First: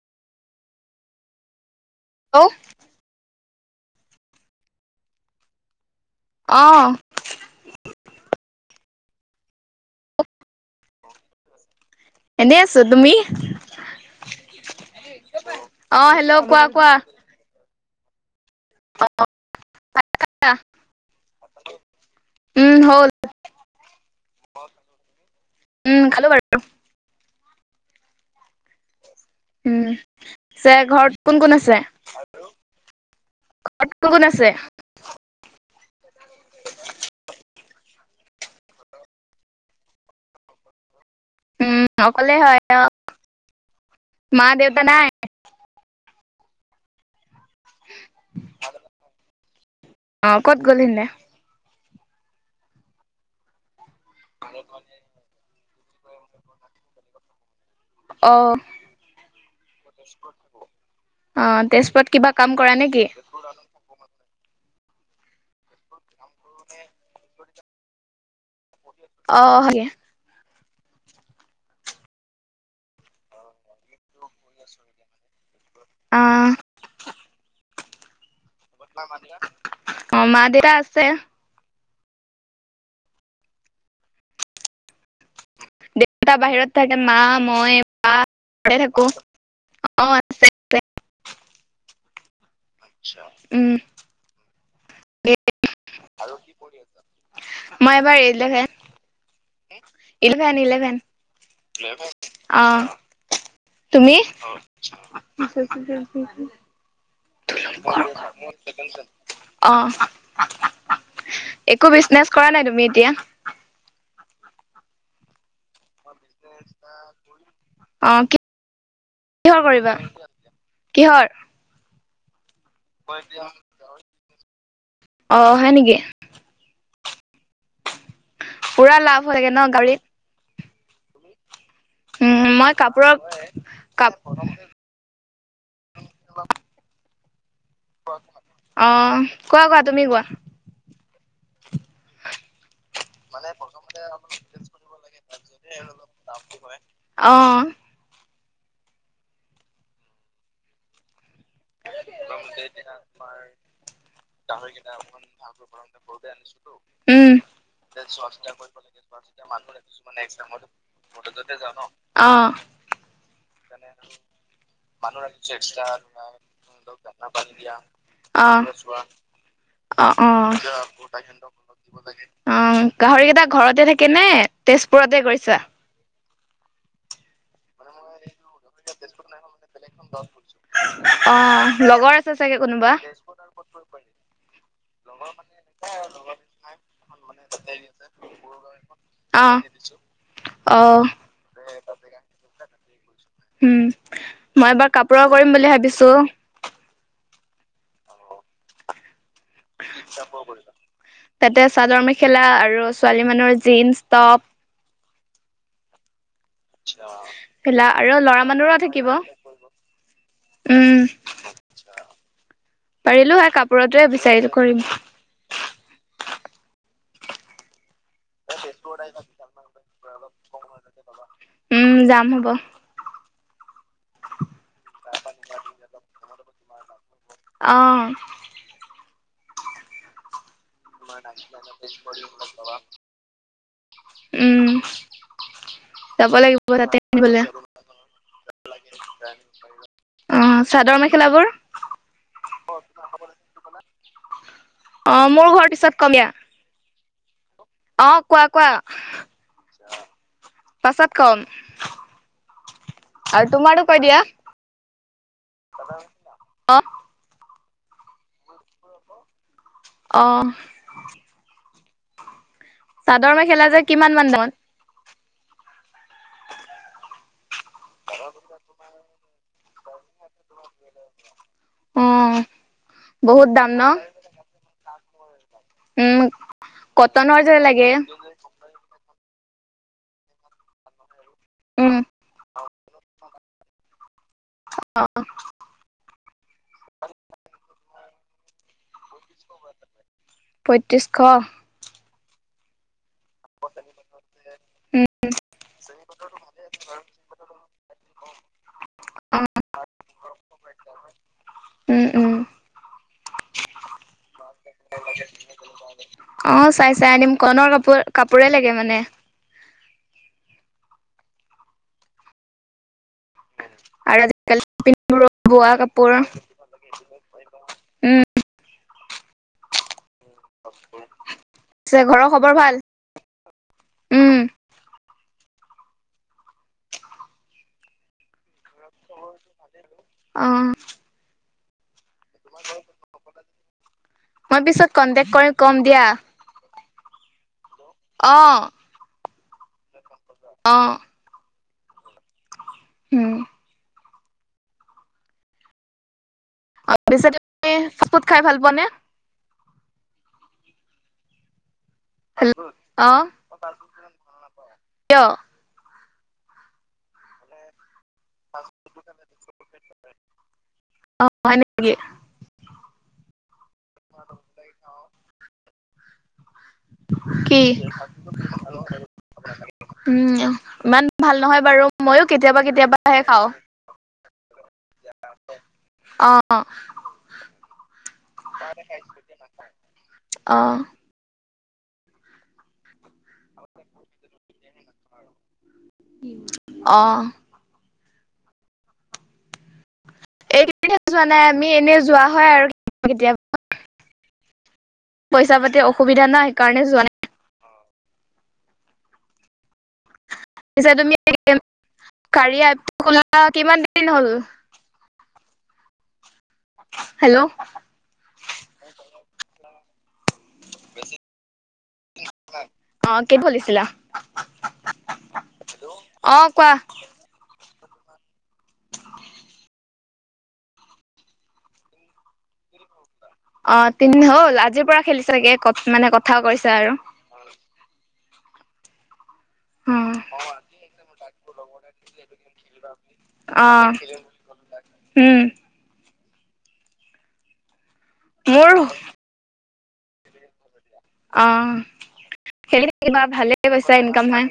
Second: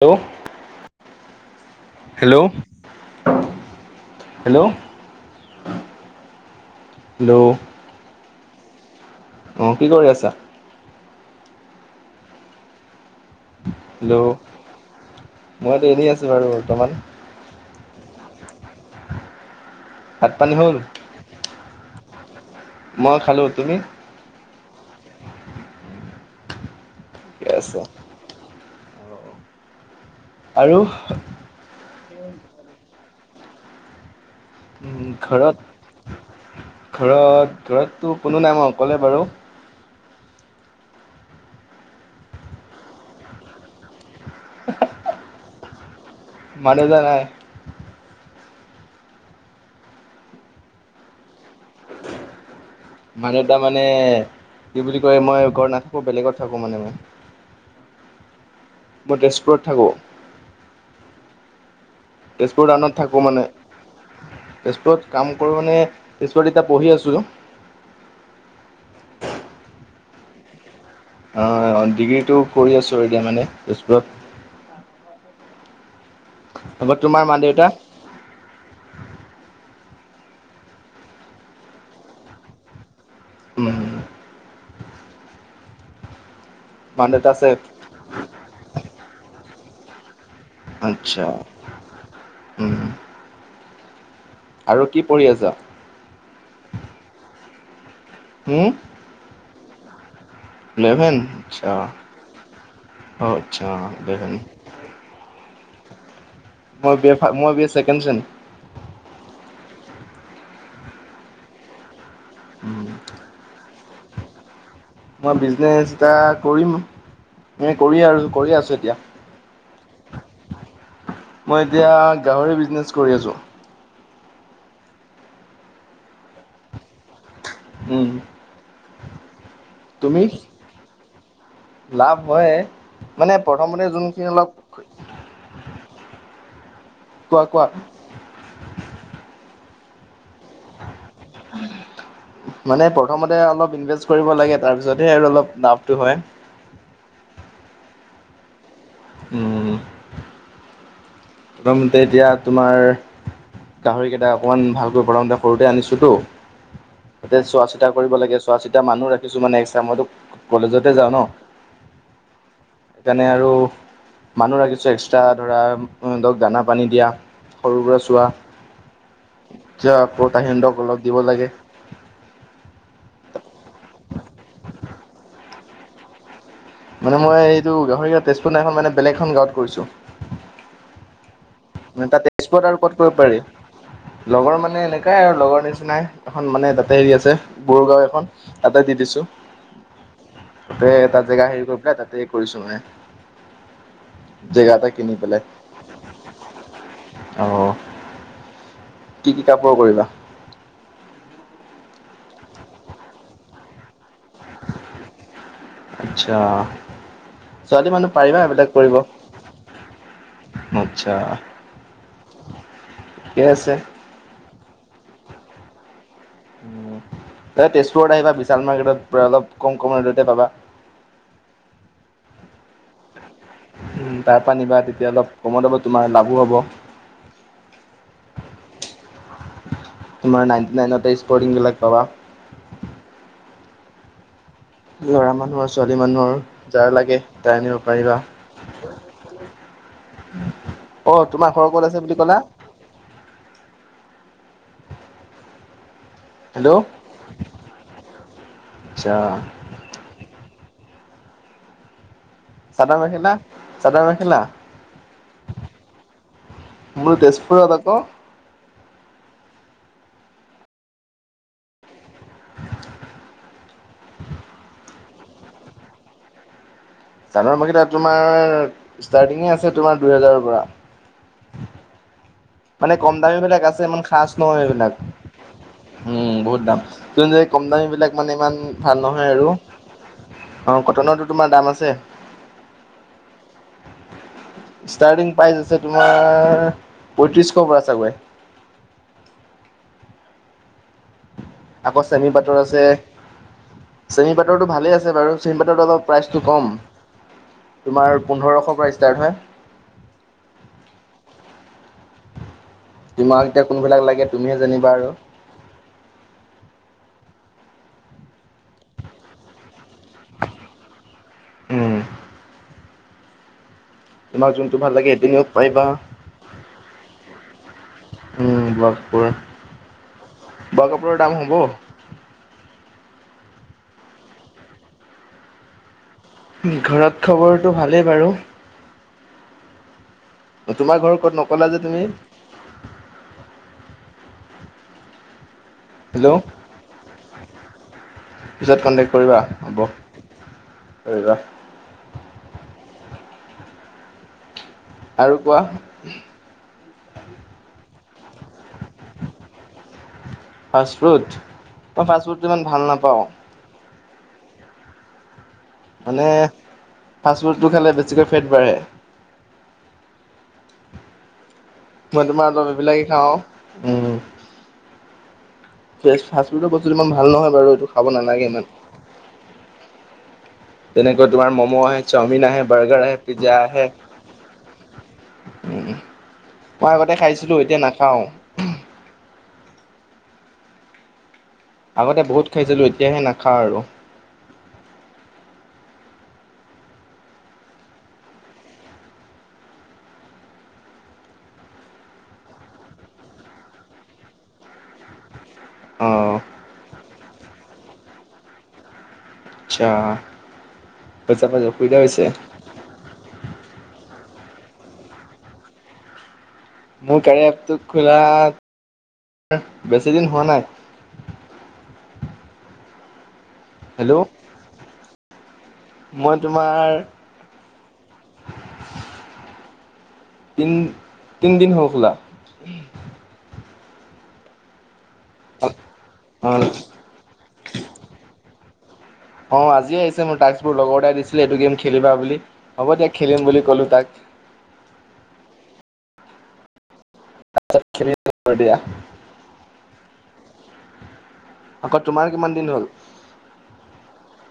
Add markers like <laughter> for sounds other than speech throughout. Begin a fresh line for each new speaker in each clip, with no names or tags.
Hello. Hello <inaudible> hello <inaudible>
অ।
Hello অঁ কি কৰি আছা?
এনেই আছো তুমি
হেল্ল' মইতো
অ
এনেই আছো
হেল্ল'
বাৰু
কোৱা
বৰ্তমান।
কোৱা অ অ ভাত খালা
পানী হ'ল মই খালো তুমি
উম খালো বাৰু।
ঠিকে আছে।
উম
আৰু
যে ঘৰত কোন কোন আছে? হেল্ল ঘৰত কোন কোন আছে
ঘৰত ঘৰত ঘৰততো কোনো নাই মই অকলে বাৰু
উম অকলে হয় মা দেউতা নাই
মা দেউতা নাই।
অ কত গ'ল হিদিনা
মা দেউতা মানে কি বুলি কয় মই ঘৰত নাথাকো বেলেগত থাকো মানে মই
অ
মই তেজপুৰত থাকোঁ
<unintelligible> অ তেজপুৰত কিবা কাম
তেজপুৰ
কৰা
টাওনত
নেকি
থাকো মানে তেজপুৰত কাম কৰো মানে তেজপুৰত এতিয়া পঢ়ি আছো
অ <unintelligible>
অ ডিগ্ৰীটো কৰি আছোঁ এতিয়া মানে তেজপুৰত।
অ
তোমাৰ তোমাৰ মা দেউতা
অ মা দেউতা আছে।
উম
দেউতা বাহিৰত থাকে মা
দেউতা আছে?
মই বা ঘৰতে থাকোঁ।
আচ্ছা
উম
আৰু কি পঢ়ি আছা?
মই এবাৰ এলেভেন
হুম,
ইলেভেন ইলেভেন অ
অ', আচ্ছা
তুমি
ইলেভেন।
চ <unintelligible>
মই বি এছ ফা মই বি এ ছেকেণ্ড চেম।
অ একো বিজনেচ কৰা নাই তুমি
উম,
এতিয়া
মই বিজনেছ এটা কৰিম এ কৰি আৰু
কি
কৰি আছোঁ এতিয়া
কিহৰ কৰিবা কিহৰ?
মই এতিয়া গাহৰি বিজনেছ কৰি আছোঁ।
অ হয় নেকি?
উম।
পুৰা লাভ হয় গে ন গাহৰিত
তুমি? লাভ
উম
হয়
মই কাপোৰৰ
মানে প্ৰথমতে
কাপ
যোনখিনি অলপ‌
<inaudible>
কোৱা কোৱা।
অহ কোৱা কোৱা তুমি কোৱা
<inaudible> মানে প্ৰথমতে অলপ ইনভেষ্ট কৰিব লাগে তাৰপিছতহে আৰু অলপ লাভটো হয়
অ
উম। প্ৰথমতে এতিয়া তোমাৰ গাহৰি কেইটা অকমান ভালকৈ বনাওঁতে সৰুতে আনিছো তো
উম
তাতে চোৱা চিতা কৰিব লাগে চোৱা চিতা মানুহ ৰাখ কিছু মানে এক্সাম টো কলেজতে যাওঁ ন
অ
সেইকাৰণে আৰু মানুহ ৰাখিছো এক্সট্ৰা ধৰা সিহঁতক দানা পান নিদিয়া সৰুৰে পৰা
অ
চোৱা
অ অ
আকৌহিক <unintelligible> অলপ দিব লাগে
অ গাহৰি কেইটা ঘৰতে থাকে নে তেজপুৰতে কৰিছা?
মানে মই এইটো গাহৰি ইয়াত তেজপুৰ নাই মানে বেলেগ এখন গাঁৱত কৰিছো
অ
মানে
লগৰ
তাত
আছে চাগে
তেজপুৰত আৰু
কোনোবা
ক'ত কৰিব পাৰি লগৰ মানে এনেকাই আৰু লগৰ নিচিনাই এখন মানে তাতে হেৰি আছে সৰু গাওঁ এখন তাতে দি দিছো
অ অ
তাতে তাত জেগা হেৰি কৰি পেলাই তাতে কৰিছো মানে
উম
জেগা
মই
এটা
এবাৰ
কিনি
কাপোৰৰ
পেলাই
কৰিম বুলি ভাবিছো
অ। কি কি কাপোৰ? কৰিবা?
তাতে চাদৰ মেখেলা আৰু ছোৱালী মানুহৰ জীনছ টপ
আতচ্ছা
খেলা আৰু ল'ৰা মানুৰো থাকিব। উম
মজা
পাৰিলো হৈ কাপোৰটোৱে বিচাৰিলো কৰিম
এ তেজপুৰত আহিবা বিশাল মাৰ্কেটত পুৰা অলপ কম কম ৰেটতে পাবা।
উম যাম হ'ব।
তাৰ পা নিবা তেতিয়া অলপ কমত হব তোমাৰ লাভো হ'ব
অ।
তোমাৰ নাইণ্টি নাইনতে স্পৰ্টিং বিলাক পাবা
উম।
ল'ৰা মানুহৰ ছোৱালী
যাব
মানুহৰ
লাগিব
যাৰ
তাতে
লাগে
আনিবলে।
তাইৰ নিব পাৰিবা
অ চাদৰ
অ তোমাৰ
মেখেলাবোৰ?
ঘৰ ক'ত আছে বুলি ক'লা?
অ মোৰ ঘৰ পিছত কমিয়া।
হেল্ল'
অ কোৱা কোৱা
আচ্ছা
পাছত কম
চাদৰ মেখেলা
আৰু তোমাৰো কৈ
চাদৰ
দিয়া।
মেখেলা
অ
মোৰ তেজপুৰত আকৌ
অঁহ। চাদৰ মেখেলা যে কিমান মান দামত
চাদৰ মেখেলা তোমাৰ ষ্টাৰ্টিঙে আছে তোমাৰ দুহেজাৰৰ পৰা
অ
মানে কম দামী
বহুত
বিলাক
দাম ন
আছে ইমান খাচ নহয় এইবিলাক। উম বহুত দাম,
কটনৰ যে
কম দামী
লাগে
বিলাক মানে ইমান ভাল নহয় আৰু অ কটনৰতো তোমাৰ দাম আছে।
উম
ষ্টাৰ্টিং প্ৰাইজ আছে তোমাৰ পয়ত্ৰিশ শ পৰা চাগৈ
পঁয়ত্ৰিছশ।
আকৌ চেমি পাটৰ আছে। চেমি পাটৰতটো ভালে
উম
আছে বাৰু। চেমি পাটৰটো আকৌ প্ৰাইচটো কম, তোমাৰ পোন্ধৰশৰ পৰা ষ্টাৰ্ট হয়।
উম উম।
তোমাক এতিয়া কোনবিলাক লাগে তুমিহে জানিবা আৰু?
<unintelligible> অ চাই চাই আনিম, কৰনৰ কাপোৰ কাপোৰে লাগে মানে।
উম'
আৰু
তোমাক
আজিকালি
জুনটো ভাল লাগে
পিন্ধ
সেইটো নিৱ
বোৱা
পায়িবা।
কাপোৰ
উম' ব্লাব কয়ে।
পিছে ঘৰৰ খবৰ ভাল? উম'।
ঘৰত খবৰটো ভালেই বাৰু।
<unintelligible> অ
তোমাৰ ঘৰ ক'ত নকলা যে তুমি?
মই পিছত কন্টেক্ট কৰি কম দিয়া।
হেল্ল'
অ
পিছত কণ্টেক্ট কৰিবা, হ'ব।
অঁ
কৰিবা
উম'।
আৰু কোৱা?
<unintelligible> শপত খাই ভাল পোৱা নে?
ফাষ্ট'ফুড, মই ফাষ্ট'ফুডটো ইমান ভাল নাপাওঁ।
<unintelligible> নাপাওঁ
মানে, ফাষ্ট'ফুডটো খালে বেছিকে পেট বাঢ়ে।
অ হয় নেকি?
মই তোমাৰ অলপ এইবিলাকে খাওঁ, উ
<unintelligible>
ফেচ ফাষ্টফুডৰ বস্তুটো ইমান ভাল নহয়
কি
বাৰু, এইটো খাব নালাগে ইমান।
উম ইমান
তেনেকুৱা
ভাল
তোমাৰ
নহয়
ম'ম'
বাৰু
আহে,
মইয়ো
চাওমিন
কেতিয়াবা
আহে, বাৰ্গাৰ আহে,
কেতিয়াবাহে খাওঁ
পিজ্জা আহে।
অ
<inaudible> মই আগতে খাইছিলো এতিয়া নাখাওঁ।
অ'।
আগতে বহুত খাইছিলো এতিয়াহে নাখাওঁ আৰু।
অ' এইকেদিন হে যোৱা নাই আমি এনে যোৱা হয় আৰু কেতিয়াৱ- পইচা-পাতি অসুবিধা
অঁ
নাই সেইকাৰণে যোৱা নাই।
চ্ছা'
পিছে তুমি গেম- কাৰিয়া এপটো খোলা কিমান দিন হ'ল?
মোৰ
হেল্ল'
কাৰিয়া এপটো খোলা, বেছি দিন হোৱা নাই।
বেছি- দিন হো নাই। অ' কি বলিছিলা?
হেল্ল' মই
অ' কোৱা?
তোমাৰ <inaudible> তিনি-তিনদিন হ'ল খোলা।
অ' তিন হ'ল আজিৰ পৰা খেলিছাগে ক মানে কথাও কৰিছা আৰু।
অ', আজিয়ে আহিছে মোৰ টাক্কবোৰ লগৰ এটাই দিছিলে এইটো গেম খেলিবা বুলি, হ'ব দিয়া খেলিম বুলি
অ
কলোঁ তাক।
উম।
<unintelligible>
মোৰ
দিয়া।
অ',
আকৌ তোমাৰ কিমান দিন হ'ল?
খেলি থাকিবা ভালে পইচা ইনকাম হয়,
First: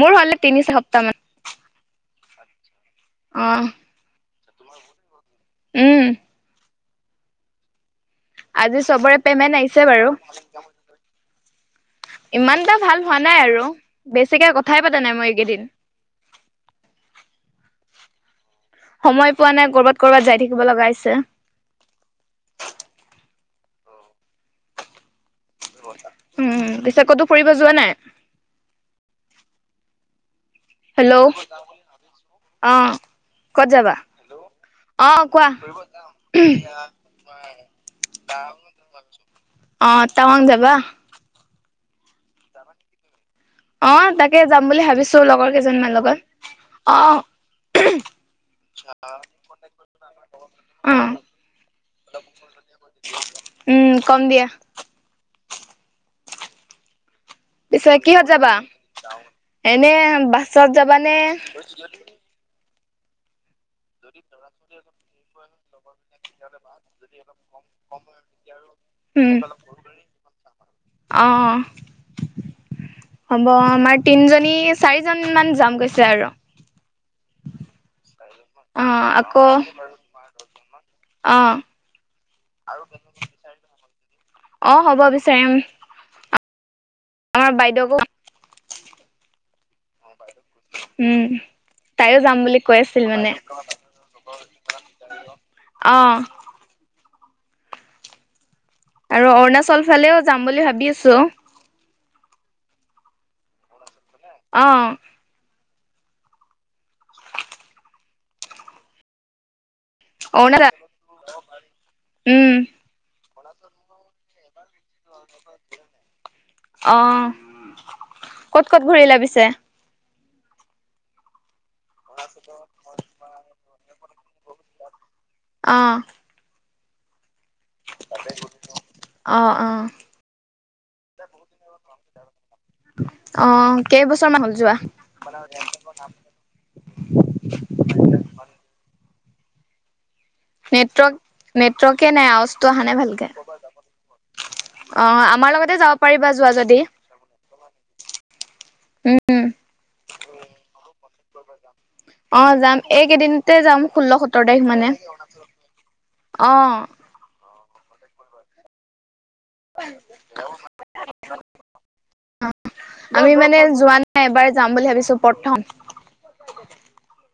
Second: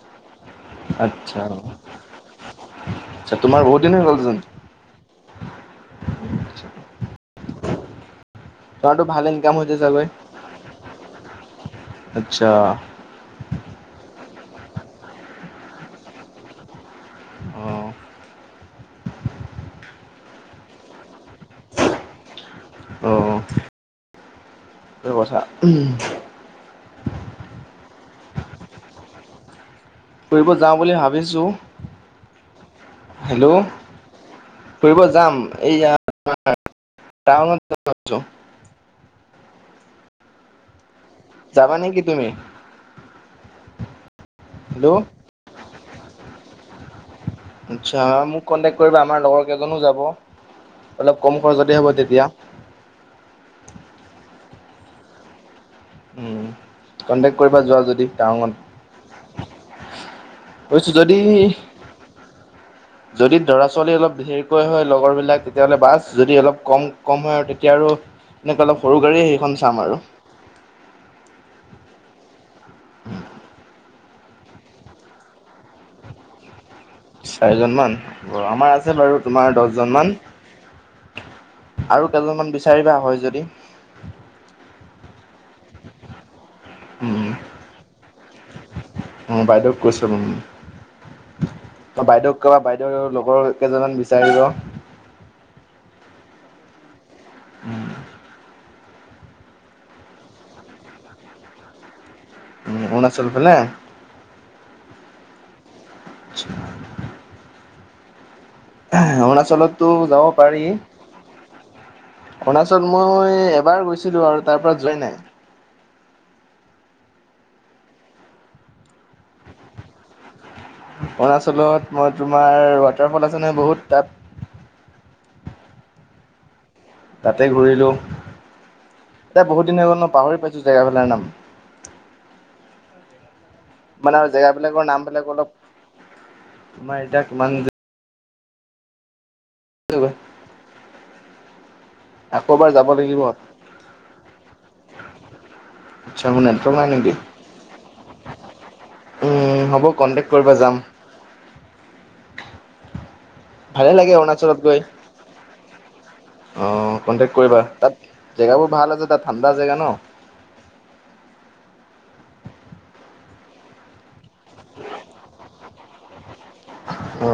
মোৰ হ'লে তিনিশ
আচ্ছা, আচ্ছা
অ
তোমাৰ বহুত দিন হৈ গ'ল চোন।
উম। আজি
তোমাৰতো
চবৰে
ভাল ইনকাম
পেমেণ্ট
হৈছে
আহিছে
চাগৈ?
বাৰু।
আচ্ছা
ইমান এটা ভাল হোৱা নাই আৰু, বেছিকে কথাই পাতা নাই মই এইকেইদিন।
অ'।
সময় পোৱা নাই কৰ'বাত কৰ'ৰবাত যাই থাকিব লগা হৈছে।
অ'। <unintelligible> কথা
উম, পিছে ক'তো ফুৰিব যোৱা নাই?
ফুৰিব যাওঁ বুলি
হেল্ল'
ভাবিছোঁ।
অ', ক'ত যাবা,
ফুৰিব
অ',
যাম
কোৱা।
এইয়া টাউনত যাম ভাবিছো।
অ', টাৱাং যাবা?
যাবা নেকি তুমি?
অ', তাকে যাম বুলি
হেল্ল'
ভাবিছোঁ লগৰ কেইজনমান লগত। অ
আচ্ছা, মোক কন্টেক কৰিবা আমাৰ লগৰ কেইজনো যাব।
অ
অলপ কম খৰচতে হ'ব তেতিয়া।
উম, ক'ম দিয়া।
উম। কণ্টেক কৰিবা। যোৱা
পিছে
যদি
কিহত
টাৱাঙত
যাবা, এনে বাছত
কৈছো
যাবানে?
যদি যদি লৰা-ছোৱালী অলপ বেছি হেৰি কৰে হয়, লগৰ বিলাক। তেতিয়াহ'লে বাছ, যদি অলপ কম- কম- হয়, আৰু তেতিয়া আৰু এনেকৈ অলপ সৰু গাড়ীয়ে
উম
সেইখন চাম আৰু।
অ', হ'ব আমাৰ তিনিজনী চাৰিজনমান যাম কৈছে আৰু।
চাৰিজন মান অ', আমাৰ
অ
আছে বাৰু
আকৌ
তোমাৰ দহজন মান।
অ
আৰু কেইজনমান বিচাৰিবা হ'য় যদি।
অ', হ'ব বিচাৰিম।
উম।
আমাৰ বাইদেউকো
অ', বাইদেউক কৈছোঁ।
উম তাইও যাম
বাইদেউক কৰা
বুলি কৈ আছিল
বাইদেউ
মানে
লগৰ কেইজনমান বিচাৰিব।
অ'।
উম।
আৰু অৰুণাচল ফালেও যাম বুলি ভাবি আছোঁ।
উম, অৰুণাচল ফালে।
অ'।
আছা। অৰুণাচলতো যাব পাৰি,
অৰুণা উম
অৰুণাচল মই এবাৰ গৈছিলো আৰু তাৰ পৰা যোৱা নাই।
অ', ক'ত ক'ত ঘূৰিলা পিছে?
অৰুণাচলত মই তোমাৰ ৱাটাৰফল আছে নহয়, বহুত তাত
অ'।
তাতে ঘূৰিলোঁ,
অ
এতিয়া
অ
বহুত দিন হৈ গল ন পাহৰি পাইছোঁ জেগাবিলাকৰ নাম?
অ',
মানে আৰু
কেইবছৰ মান হল যোৱা?
জেগাবিলাকৰ নামবিলাক অলপ তোমাৰ এতিয়া কিমান যা ৰবা!
নেটৱৰ্ক নেটৱৰ্কে নাই
আকৌ
আৱাজটো
এবাৰ
আহা
যাব
নাই
লাগিব
ভালকে। অ', আমাৰ লগতে যাব
আচ্ছা
পাৰিবা
মোৰ
যোৱা
নেটৱৰ্ক
যদি।
নাই নেকি উম', হ'ব কন্টেক কৰিবা যাম।
অ' যাম, এইকেইদিনতে যাম
ভালে
ষোল্ল,
লাগে
সোত্তৰ
অৰুণাচলত
তাৰিখ
গৈ
মানে অ'।
কণ্টেক কৰিবা তাত জেগাবোৰ ভাল আছে তাত ঠাণ্ডা জেগা ন।
<unintelligible> অ আমি মানে যোৱা নাই, এবাৰ যাম বুলি ভাবিছো প্ৰথম।
অ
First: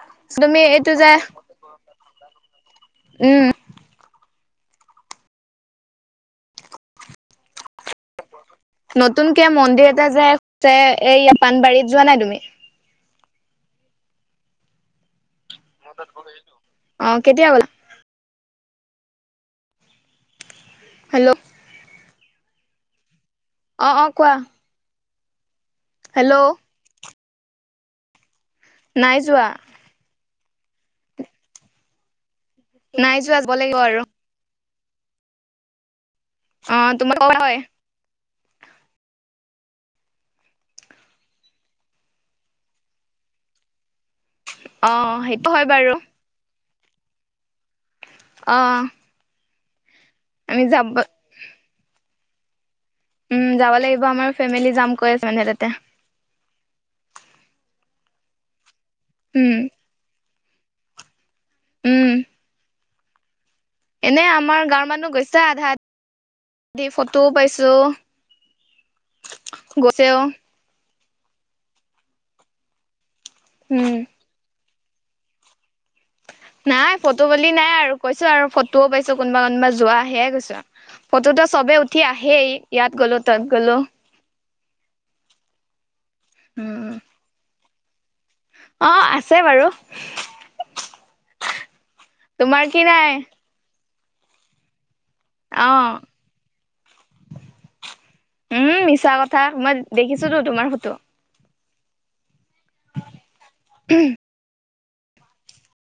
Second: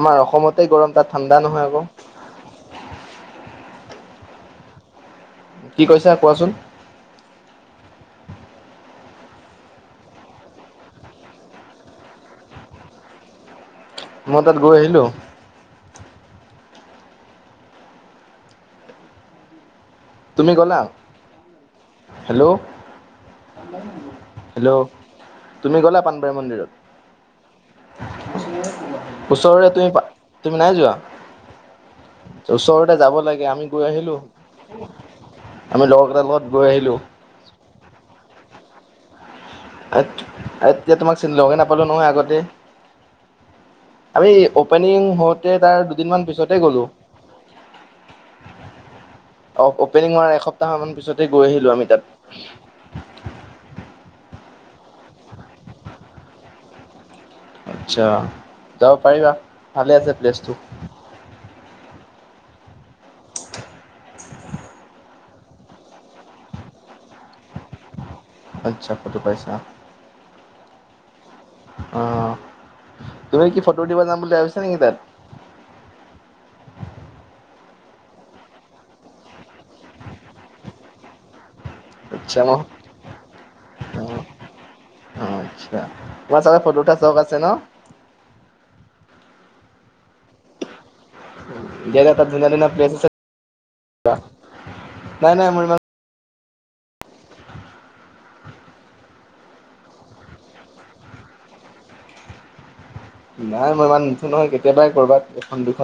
আমাৰ
তুমি
অসমতে
এইটো
গৰম
যে
তাত ঠাণ্ডা নহয় আকৌ।
উম।
কি কৈছা কোৱাচোন?
নতুনকে মন্দিৰ এটা যে তে এই ইয়াত পানবাৰীত যোৱা নাই তুমি?
মই তাত গৈ আহিলো।
অ' কেতিয়া গ'লা?
তুমি গ'লা?
Hello
hello?
অ অ কোৱা
হেল্ল'? তুমি গ'লা পানবাৰী
হেল্ল'
মন্দিৰত?
নাই যোৱা
ওচৰৰে তুমি পা তুমি নাই যোৱা? ওচৰতে যাব
নাই যোৱা
লাগে আমি
লাগিব
গৈ
আৰু
আহিলো, আমি লগৰ কেইটাৰ লগত গৈ আহিলো
অ', তোমাৰ <inaudible> হয়।
এত- এতিয়া তোমাক চীন লগে নাপালোঁ নহয় আগতে? আমি অ অপেনিং
সেইটো
হওঁতে
হয়
তাৰ
বাৰু
দুদিনমান পিছতেই গ'লো।
অ'।
অ- অপেনিং হোৱাৰ
আমি
এসপ্তাহ
যাব
মান পিছতে গৈ আহিলো আমি তাত।
উম', যাব লাগিব আমাৰ ফেমেলি যাম কৈ আছে মানে তাতে।
আচ্ছা, যাব পাৰিবা
উম
ভালে আছে প্লেছটো।
উম'। এনে আমাৰ গাঁৱৰ মানুহ গৈছো আধা ধি ফটোও পাইছো।
আচ্ছা, ফটো পাইছা।
গৈছেও।
অ', তুমি কি ফটো
উম
দিব যাম বুলি ভাবিছা নেকি তাত?
নাই, ফটো বুলি নাই আৰু কৈছো আৰু ফটোও পাইছো কোনোবা কোনোবা যোৱা সেয়াই কৈছো আৰু। ফটোতো চবে উঠি
আচ্ছা
আহেই,
মই
ইয়াত গ'লো তাত গ'লো।
অ অ' আচ্ছা, তোমাৰ চাগে ফটো
উম
উঠা চখ আছে ন?
অ', আছে বাৰু।
ডেইনৰ তাত ধুনিয়া -
তোমাৰ
ধুনীয়া
কি
প্লেচ
নাই
আছে <inaudible> নাই নাই মই ইমান
অ উম, মিছা কথা। মই দেখিছোতো তোমাৰ ফটো।
নাই মই ইমান নুঠো নহয়, কেতিয়াবাই ক'ৰবাত এখন দুখন